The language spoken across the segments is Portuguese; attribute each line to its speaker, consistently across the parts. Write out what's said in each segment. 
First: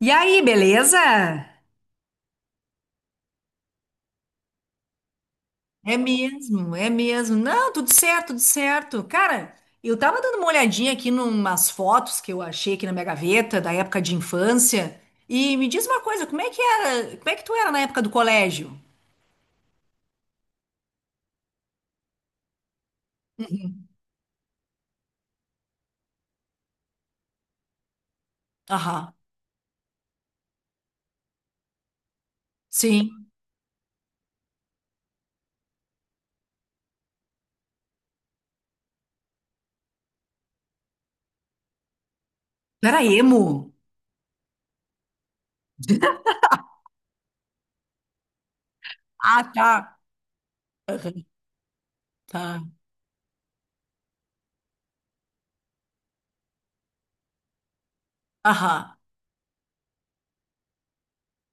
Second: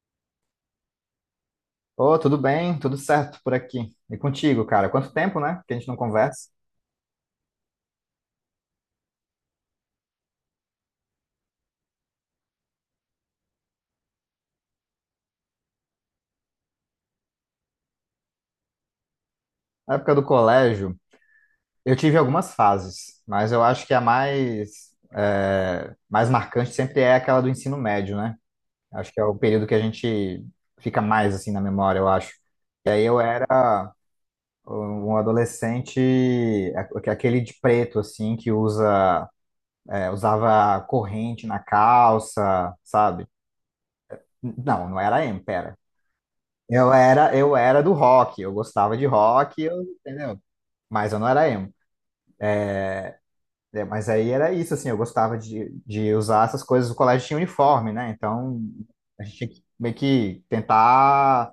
Speaker 1: E aí, beleza?
Speaker 2: Ô, tudo bem? Tudo certo por aqui. E contigo, cara? Quanto tempo, né? Que a gente
Speaker 1: É
Speaker 2: não conversa.
Speaker 1: mesmo, é mesmo. Não, tudo certo, tudo certo. Cara, eu tava dando uma olhadinha aqui numas fotos que eu achei aqui na minha gaveta da época de infância. E me diz uma coisa, como é que era, como é que tu era na época do colégio?
Speaker 2: Na época do colégio, eu tive algumas fases, mas eu acho que a mais, mais marcante sempre é aquela do ensino médio, né? Acho
Speaker 1: Aham,
Speaker 2: que é o período que a gente fica mais assim na memória, eu acho. E aí
Speaker 1: sim.
Speaker 2: eu era um adolescente, aquele de preto, assim, que usava corrente na calça,
Speaker 1: Tu era
Speaker 2: sabe?
Speaker 1: emo?
Speaker 2: Não, não era emo, pera. Eu era do rock, eu gostava de
Speaker 1: Ah,
Speaker 2: rock, eu,
Speaker 1: tá.
Speaker 2: entendeu? Mas eu
Speaker 1: Aham,
Speaker 2: não era emo.
Speaker 1: tá.
Speaker 2: É, mas aí era isso, assim, eu gostava de usar essas coisas. O colégio tinha uniforme, né? Então
Speaker 1: Aham,
Speaker 2: a gente tinha que meio que tentar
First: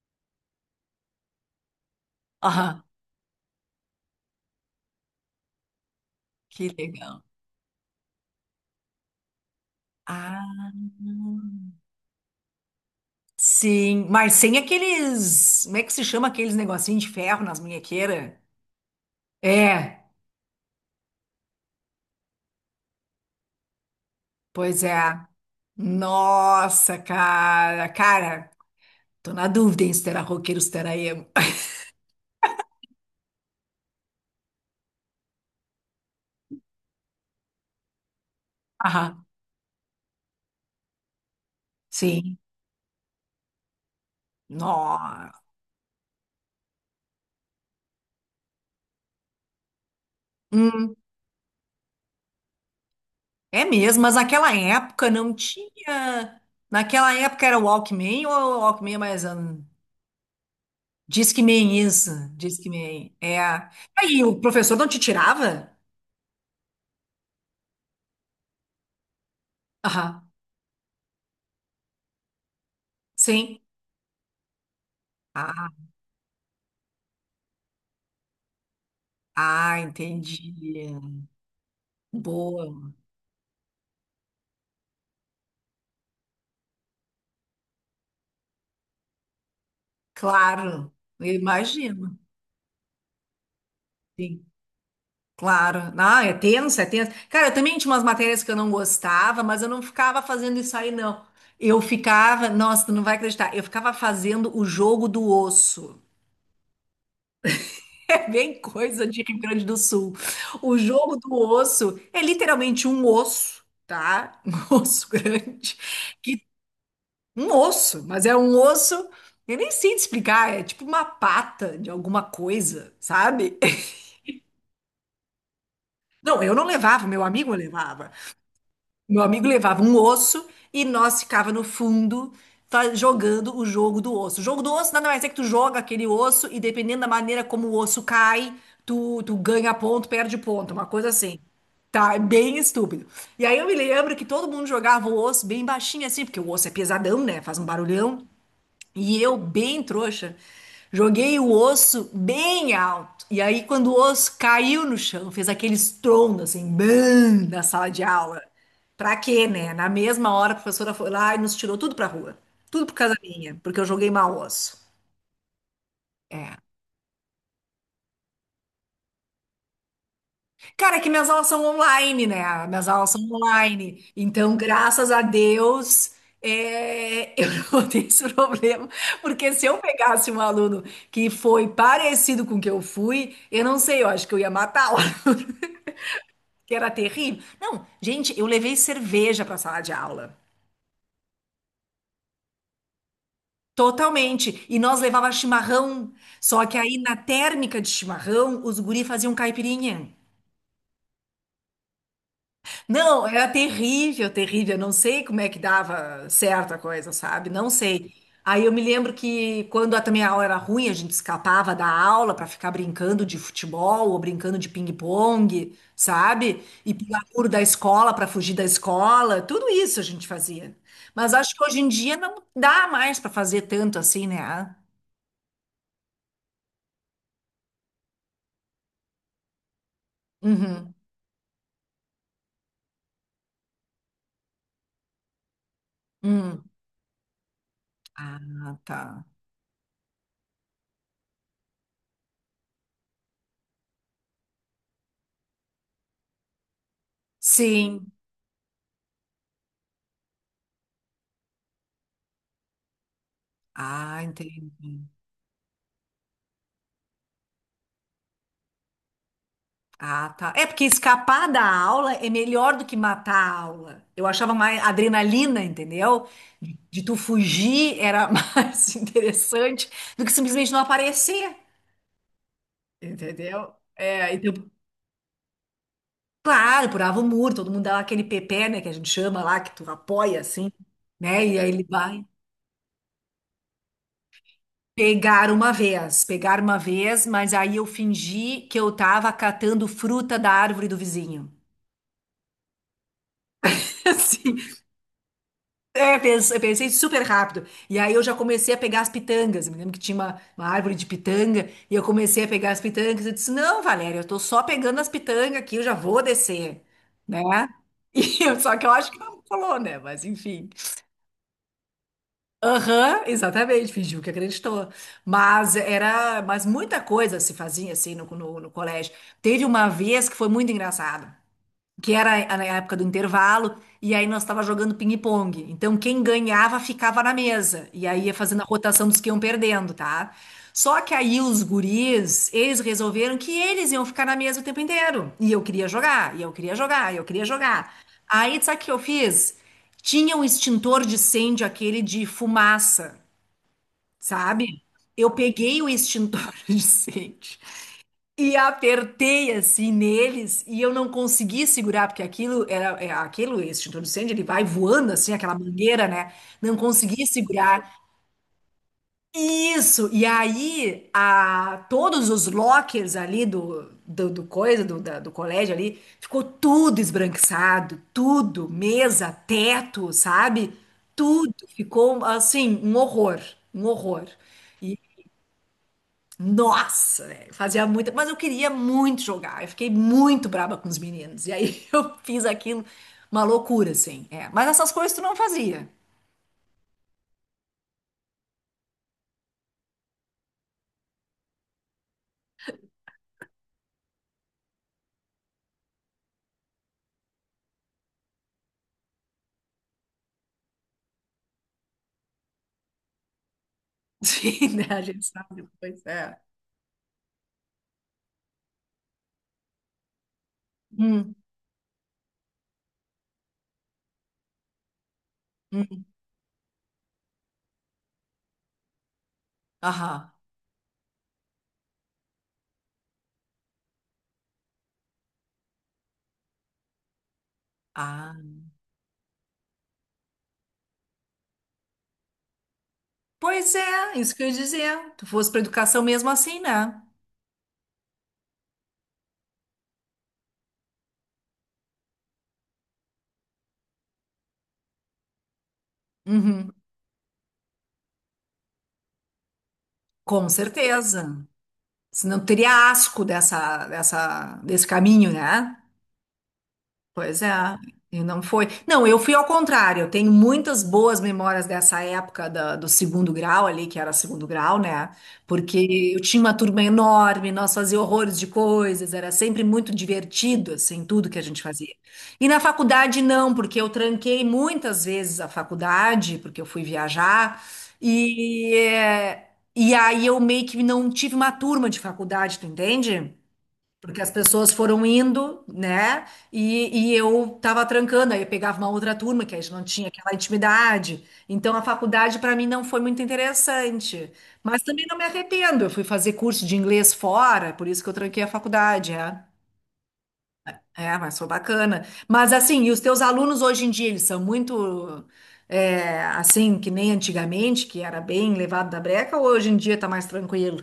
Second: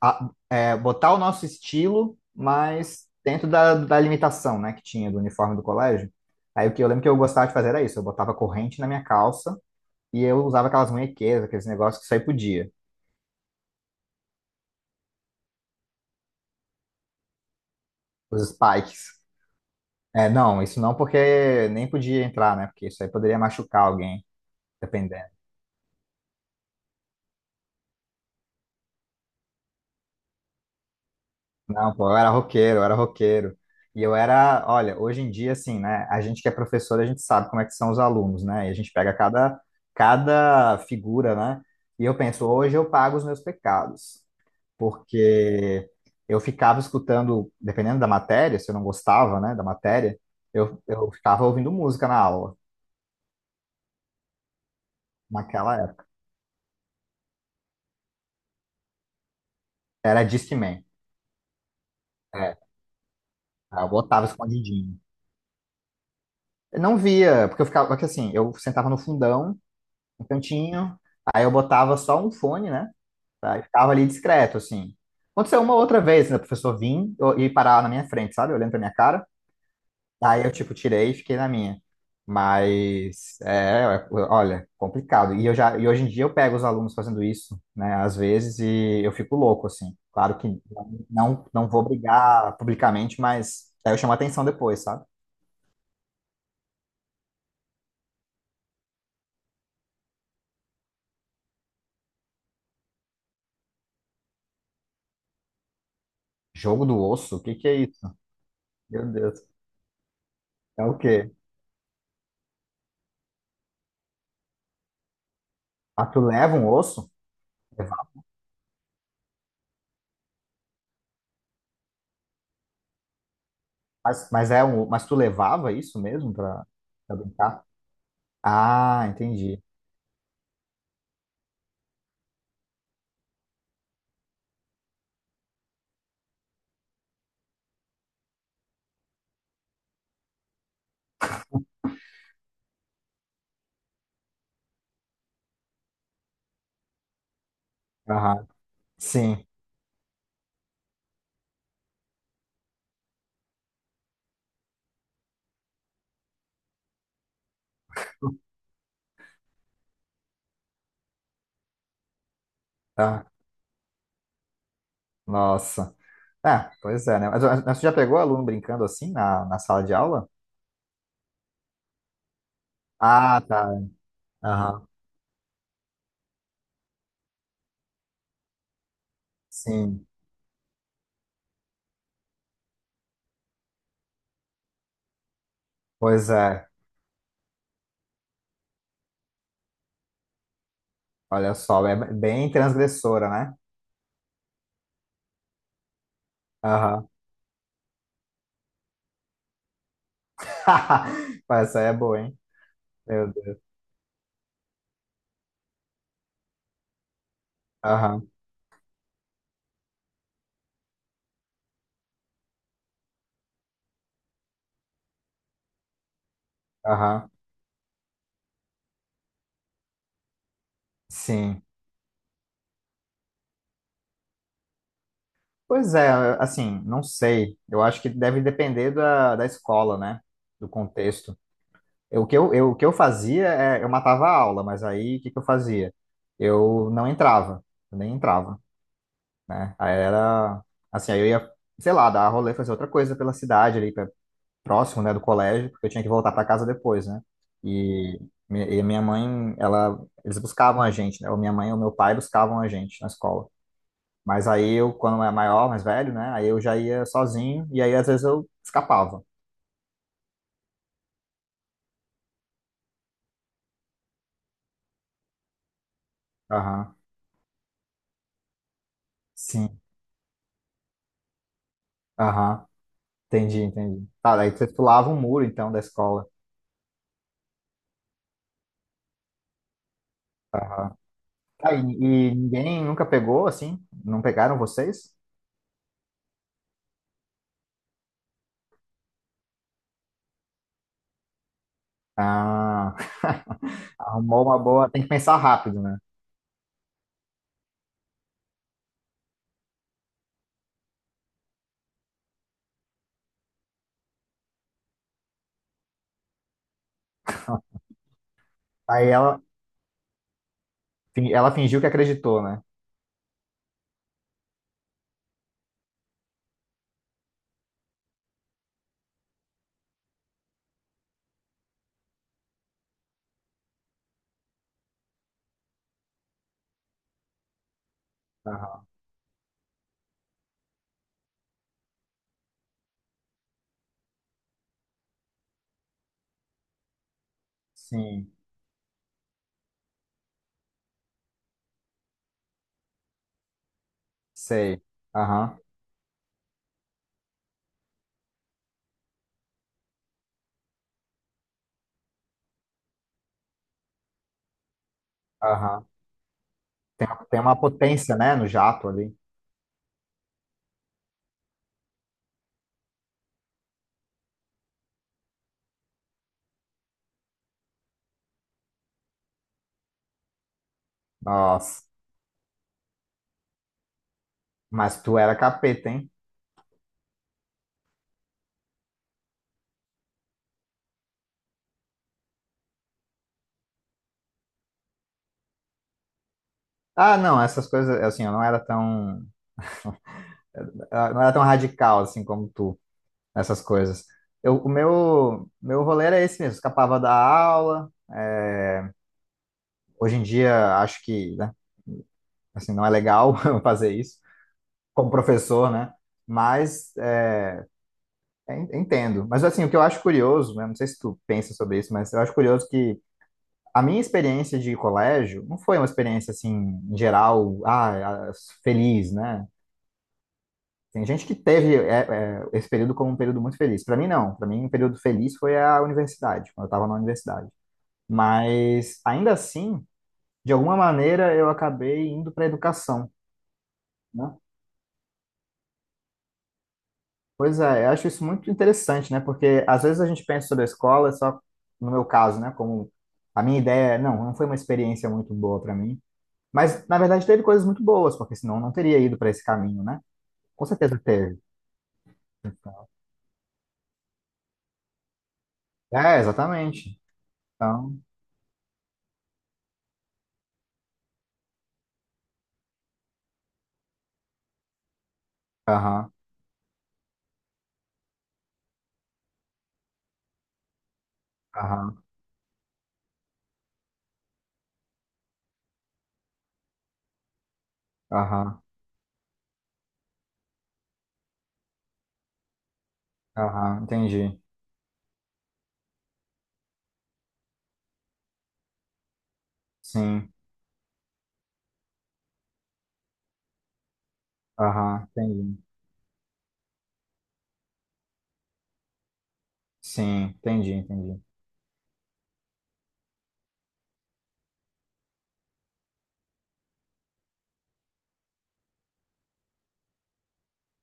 Speaker 2: a- botar o nosso estilo,
Speaker 1: aham.
Speaker 2: mas dentro da limitação, né, que tinha do uniforme do colégio.
Speaker 1: Que
Speaker 2: Aí o que eu lembro que eu
Speaker 1: legal.
Speaker 2: gostava de fazer era isso: eu botava corrente na minha calça e eu usava
Speaker 1: Ah,
Speaker 2: aquelas munhequeiras, aqueles negócios que só aí podia,
Speaker 1: sim. Mas sem aqueles, como é que se chama aqueles negocinhos de ferro nas munhequeiras?
Speaker 2: os spikes.
Speaker 1: É,
Speaker 2: É, não, isso não, porque nem podia entrar, né? Porque isso aí poderia machucar alguém,
Speaker 1: pois é.
Speaker 2: dependendo.
Speaker 1: Nossa, cara. Cara, tô na dúvida em se terá roqueiro, se terá emo.
Speaker 2: Não, pô, eu era roqueiro, eu era roqueiro. E eu era, olha, hoje em dia, assim, né? A gente que é professor, a gente sabe como é que são os alunos, né? E a gente pega
Speaker 1: Aham,
Speaker 2: cada figura, né? E eu
Speaker 1: sim.
Speaker 2: penso, hoje eu pago os meus pecados,
Speaker 1: Nó.
Speaker 2: porque eu ficava escutando, dependendo da matéria, se eu não gostava, né, da matéria,
Speaker 1: Hum,
Speaker 2: eu ficava ouvindo música na aula,
Speaker 1: é mesmo, mas naquela época não
Speaker 2: naquela época.
Speaker 1: tinha. Naquela época era o Walkman ou o Walkman é mais.
Speaker 2: Era Discman,
Speaker 1: Discman, isso.
Speaker 2: é,
Speaker 1: Discman. É.
Speaker 2: eu
Speaker 1: Aí
Speaker 2: botava
Speaker 1: o professor não te
Speaker 2: escondidinho.
Speaker 1: tirava?
Speaker 2: Eu não via, porque eu ficava, porque assim, eu sentava no fundão, no
Speaker 1: Aham,
Speaker 2: cantinho, aí eu botava só um fone, né? Tá?
Speaker 1: sim.
Speaker 2: E ficava ali discreto, assim. Aconteceu uma
Speaker 1: Ah,
Speaker 2: outra vez, né? O professor vinha e parava na minha frente, sabe? Olhando pra minha cara.
Speaker 1: ah,
Speaker 2: Aí eu, tipo,
Speaker 1: entendi.
Speaker 2: tirei e fiquei na minha.
Speaker 1: Boa.
Speaker 2: Mas, é, olha, complicado. E eu já, e hoje em dia eu pego os alunos fazendo isso, né? Às vezes, e eu fico louco, assim. Claro que
Speaker 1: Claro, eu
Speaker 2: não, não vou
Speaker 1: imagino.
Speaker 2: brigar publicamente, mas aí eu chamo a atenção
Speaker 1: Sim.
Speaker 2: depois, sabe?
Speaker 1: Claro. Ah, é tenso, é tenso. Cara, eu também tinha umas matérias que eu não gostava, mas eu não ficava fazendo isso aí, não. Eu ficava, nossa, tu não vai acreditar, eu ficava fazendo o jogo do osso.
Speaker 2: Jogo do osso? O que que é isso?
Speaker 1: É bem
Speaker 2: Meu
Speaker 1: coisa de Rio
Speaker 2: Deus.
Speaker 1: Grande do Sul. O
Speaker 2: É o
Speaker 1: jogo
Speaker 2: quê?
Speaker 1: do osso é literalmente um osso, tá? Um osso grande.
Speaker 2: Ah, tu
Speaker 1: Que,
Speaker 2: leva um osso?
Speaker 1: um osso,
Speaker 2: Levava.
Speaker 1: mas é um osso. Eu nem sei te explicar, é tipo uma pata de alguma coisa, sabe?
Speaker 2: Mas é um, mas tu levava isso mesmo
Speaker 1: Não, eu não levava,
Speaker 2: pra
Speaker 1: meu amigo
Speaker 2: brincar?
Speaker 1: levava.
Speaker 2: Ah,
Speaker 1: Meu amigo
Speaker 2: entendi.
Speaker 1: levava um osso e nós ficava no fundo tá, jogando o jogo do osso. O jogo do osso nada mais é que tu joga aquele osso e dependendo da maneira como o osso cai, tu ganha ponto, perde ponto, uma coisa assim. Tá, é bem estúpido. E aí eu me lembro que todo mundo jogava o osso bem baixinho assim, porque o osso é pesadão, né? Faz um barulhão.
Speaker 2: Aham.
Speaker 1: E eu,
Speaker 2: Sim.
Speaker 1: bem trouxa, joguei o osso bem alto. E aí, quando o osso caiu no chão, fez aquele estrondo, assim, bam, na sala de aula. Pra quê, né? Na mesma hora, a professora foi lá e nos tirou tudo pra rua. Tudo por causa
Speaker 2: Tá.
Speaker 1: minha, porque eu joguei mal o osso.
Speaker 2: Nossa.
Speaker 1: É.
Speaker 2: É, pois é, né? Mas tu já pegou aluno brincando assim na sala de aula?
Speaker 1: Cara, é que minhas aulas são online, né? Minhas aulas são
Speaker 2: Ah, tá.
Speaker 1: online. Então,
Speaker 2: Aham.
Speaker 1: graças a Deus, é, eu não tenho esse problema. Porque se eu
Speaker 2: Sim.
Speaker 1: pegasse um aluno que foi parecido com o que eu fui, eu não sei, eu acho que eu ia matar o aluno,
Speaker 2: Pois é.
Speaker 1: que era terrível. Não, gente, eu levei cerveja para a sala de aula.
Speaker 2: Olha só, é bem transgressora, né?
Speaker 1: Totalmente. E nós levava chimarrão. Só que aí,
Speaker 2: Aham.
Speaker 1: na térmica de chimarrão, os guri faziam caipirinha.
Speaker 2: Pô, essa aí é boa, hein?
Speaker 1: Não,
Speaker 2: Meu
Speaker 1: era
Speaker 2: Deus.
Speaker 1: terrível, terrível. Eu não sei como é que dava certa coisa, sabe? Não sei.
Speaker 2: Aham.
Speaker 1: Aí eu me lembro que quando também a aula era ruim, a gente escapava da aula para ficar brincando de futebol ou brincando de ping-pong, sabe? E pular
Speaker 2: Aham.
Speaker 1: muro da escola para fugir da escola. Tudo isso a gente fazia. Mas acho que
Speaker 2: Sim.
Speaker 1: hoje em dia não dá mais para fazer tanto assim, né? Ah,
Speaker 2: Pois é, assim, não sei. Eu acho que deve depender da escola, né? Do
Speaker 1: uhum.
Speaker 2: contexto. O que eu fazia é, eu matava a aula, mas aí o que que eu fazia?
Speaker 1: Hum.
Speaker 2: Eu não entrava, eu nem entrava,
Speaker 1: Ah, tá.
Speaker 2: né? Aí era, assim, aí eu ia, sei lá, dar rolê, fazer outra coisa pela cidade ali, próximo, né, do colégio, porque eu tinha que voltar para casa depois, né?
Speaker 1: Sim.
Speaker 2: E, e a minha mãe, ela, eles buscavam a gente, né? Ou minha mãe ou meu pai buscavam a gente na escola.
Speaker 1: Ah,
Speaker 2: Mas aí eu,
Speaker 1: entendi.
Speaker 2: quando era maior, mais velho, né? Aí eu já ia sozinho e aí às vezes eu escapava.
Speaker 1: Ah, tá. É porque escapar da aula é melhor do que matar a aula. Eu achava mais adrenalina, entendeu? De,
Speaker 2: Aham.
Speaker 1: de tu fugir era mais
Speaker 2: Sim.
Speaker 1: interessante do que simplesmente não aparecer,
Speaker 2: Aham. Entendi,
Speaker 1: entendeu?
Speaker 2: entendi.
Speaker 1: É,
Speaker 2: Tá, daí
Speaker 1: então,
Speaker 2: você pulava um muro então da escola.
Speaker 1: claro, pulava o muro, todo mundo dava aquele pepé, né, que a gente chama lá, que tu apoia assim,
Speaker 2: Aham.
Speaker 1: né? E aí
Speaker 2: Tá,
Speaker 1: ele vai.
Speaker 2: e ninguém nunca pegou assim? Não pegaram vocês?
Speaker 1: Pegar uma vez, mas aí eu fingi que eu tava catando fruta da árvore do vizinho.
Speaker 2: Ah, arrumou
Speaker 1: assim.
Speaker 2: uma boa. Tem que pensar rápido, né?
Speaker 1: É, eu pensei super rápido. E aí eu já comecei a pegar as pitangas. Eu me lembro que tinha uma árvore de pitanga e eu comecei a pegar as pitangas. Eu disse: Não, Valéria, eu tô só pegando as pitangas aqui, eu já vou descer, né? Só que eu
Speaker 2: Aí
Speaker 1: acho que ela
Speaker 2: ela,
Speaker 1: não falou, né? Mas enfim.
Speaker 2: ela fingiu que acreditou, né?
Speaker 1: Aham, exatamente, fingiu que acreditou. Mas era, mas muita coisa se fazia assim no colégio. Teve uma vez que foi muito engraçado que era a época do intervalo, e aí nós estava jogando ping-pong. Então, quem ganhava ficava na mesa, e aí ia fazendo a
Speaker 2: Aham.
Speaker 1: rotação dos que iam perdendo, tá? Só que aí os guris, eles resolveram que eles iam ficar na mesa o tempo inteiro. E eu queria jogar, e eu queria jogar, e eu queria jogar.
Speaker 2: Sim,
Speaker 1: Aí, sabe o que eu fiz? Tinha um extintor de incêndio, aquele de fumaça,
Speaker 2: sei.
Speaker 1: sabe? Eu
Speaker 2: Aham,
Speaker 1: peguei o extintor de incêndio e apertei assim neles e eu não consegui segurar, porque aquilo era é, aquilo, esse extintor de incêndio, ele vai voando assim, aquela
Speaker 2: aham.
Speaker 1: mangueira, né? Não consegui
Speaker 2: Tem uma
Speaker 1: segurar.
Speaker 2: potência, né, no jato ali.
Speaker 1: Isso! E aí, a, todos os lockers ali do coisa, do colégio ali, ficou tudo esbranquiçado, tudo, mesa, teto, sabe? Tudo
Speaker 2: Nossa,
Speaker 1: ficou assim, um horror, um horror.
Speaker 2: mas tu era capeta, hein?
Speaker 1: Nossa, velho, fazia muito, mas eu queria muito jogar. Eu fiquei muito braba com os meninos. E aí eu fiz aquilo, uma loucura, assim. É. Mas essas coisas tu não fazia.
Speaker 2: Ah, não, essas coisas, assim, eu não era tão, eu não era tão radical, assim, como tu, essas coisas. Meu rolê era esse mesmo, escapava da aula. Hoje em dia, acho que, né, assim, não é legal fazer isso,
Speaker 1: Sim, né? A
Speaker 2: como
Speaker 1: gente sabe
Speaker 2: professor, né?
Speaker 1: depois. É.
Speaker 2: Mas, é, entendo. Mas, assim, o que eu acho curioso, né, não sei se tu
Speaker 1: Hum,
Speaker 2: pensa sobre isso, mas eu acho curioso que a minha experiência de colégio não foi uma
Speaker 1: hum.
Speaker 2: experiência, assim, em geral, ah, feliz, né?
Speaker 1: Aham.
Speaker 2: Tem gente que teve esse período como um período muito feliz. Para mim, não. Para mim, um período feliz foi a universidade, quando eu estava na universidade.
Speaker 1: Ah.
Speaker 2: Mas, ainda assim, de alguma maneira, eu acabei indo para a educação,
Speaker 1: Pois é, isso
Speaker 2: né?
Speaker 1: que eu ia dizer. Tu fosse pra educação mesmo assim, né?
Speaker 2: Pois é, eu acho isso muito interessante, né? Porque às vezes a gente pensa sobre a escola, só no meu caso, né? Como a minha ideia, não, não foi uma experiência muito boa para mim.
Speaker 1: Uhum.
Speaker 2: Mas, na verdade, teve coisas muito boas, porque senão eu não teria ido para esse caminho, né?
Speaker 1: Com
Speaker 2: Com certeza
Speaker 1: certeza.
Speaker 2: teve.
Speaker 1: Senão tu
Speaker 2: Então,
Speaker 1: teria asco dessa, desse caminho, né?
Speaker 2: é, exatamente.
Speaker 1: Pois é,
Speaker 2: Então,
Speaker 1: e não foi. Não, eu fui ao contrário. Eu tenho muitas boas memórias dessa época do segundo grau ali, que era segundo grau, né? Porque
Speaker 2: aham,
Speaker 1: eu tinha uma turma enorme, nós fazíamos horrores de coisas, era sempre muito divertido, assim, tudo que a gente fazia.
Speaker 2: aham.
Speaker 1: E na faculdade não, porque eu tranquei muitas vezes a faculdade, porque eu fui viajar,
Speaker 2: Aham,
Speaker 1: e, é, e aí eu meio que não tive uma turma de faculdade, tu entende?
Speaker 2: aham,
Speaker 1: Porque as
Speaker 2: entendi.
Speaker 1: pessoas foram indo, né? E eu tava trancando, aí eu pegava uma outra turma, que a gente não tinha aquela
Speaker 2: Sim,
Speaker 1: intimidade. Então a faculdade para mim não foi muito interessante. Mas
Speaker 2: aham,
Speaker 1: também não me
Speaker 2: entendi.
Speaker 1: arrependo. Eu fui fazer curso de inglês fora, por isso que eu tranquei a faculdade, é.
Speaker 2: Sim, entendi,
Speaker 1: É,
Speaker 2: entendi.
Speaker 1: mas foi bacana. Mas assim, e os teus alunos hoje em dia, eles são muito é, assim, que nem antigamente, que era bem levado da breca, ou hoje em dia tá mais tranquilo?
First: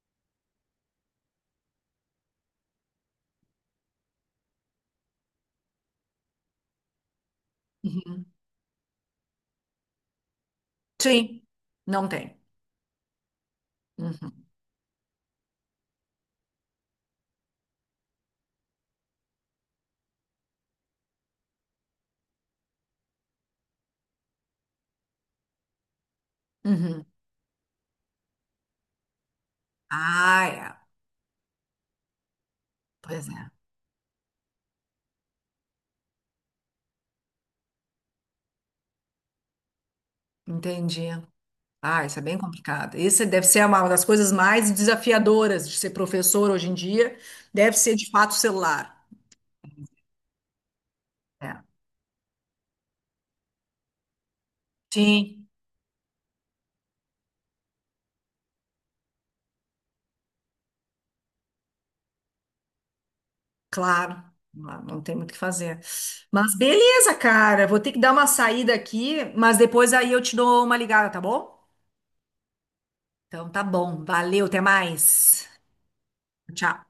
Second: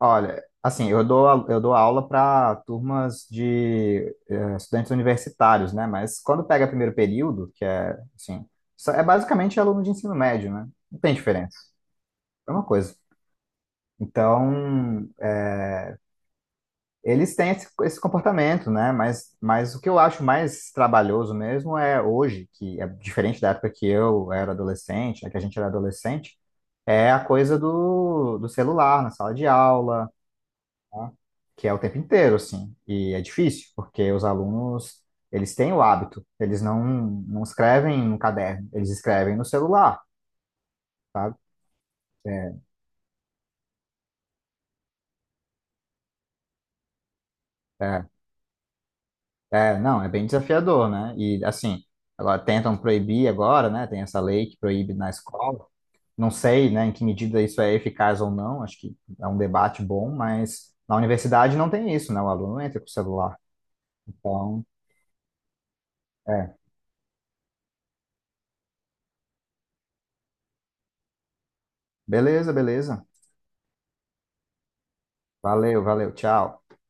Speaker 2: Olha, assim, eu dou, eu dou aula para turmas de eh, estudantes universitários, né? Mas quando pega primeiro período, que é, assim, é basicamente aluno de ensino médio, né? Não tem
Speaker 1: Sim,
Speaker 2: diferença,
Speaker 1: não tem.
Speaker 2: é uma coisa.
Speaker 1: Uhum.
Speaker 2: Então, eh, eles têm esse comportamento, né? Mas o que eu acho mais trabalhoso mesmo é hoje, que é diferente da época que eu era adolescente, né? Que a gente era adolescente,
Speaker 1: Uhum.
Speaker 2: é a coisa do celular na sala de aula,
Speaker 1: Ah, é.
Speaker 2: tá? Que é o tempo inteiro, assim. E é
Speaker 1: Pois é,
Speaker 2: difícil, porque os alunos, eles têm o hábito, eles não, não escrevem no caderno, eles escrevem no celular,
Speaker 1: entendi.
Speaker 2: sabe?
Speaker 1: Ah, isso é bem
Speaker 2: É,
Speaker 1: complicado. Isso deve ser uma das coisas mais desafiadoras de ser professor hoje em dia. Deve ser
Speaker 2: é,
Speaker 1: de fato o celular.
Speaker 2: não, é bem desafiador, né? E
Speaker 1: É.
Speaker 2: assim, agora tentam proibir agora, né? Tem essa lei que proíbe na
Speaker 1: Sim,
Speaker 2: escola. Não sei, né, em que medida isso é eficaz ou não, acho que é um debate bom, mas na universidade não tem isso, né? O aluno entra com o celular.
Speaker 1: claro.
Speaker 2: Então,
Speaker 1: Não, não tem muito o que fazer.
Speaker 2: é,
Speaker 1: Mas beleza, cara. Vou ter que dar uma saída aqui, mas depois aí eu te dou uma ligada, tá bom?
Speaker 2: beleza, beleza.
Speaker 1: Então tá bom. Valeu, até mais.
Speaker 2: Valeu, valeu, tchau.
Speaker 1: Tchau.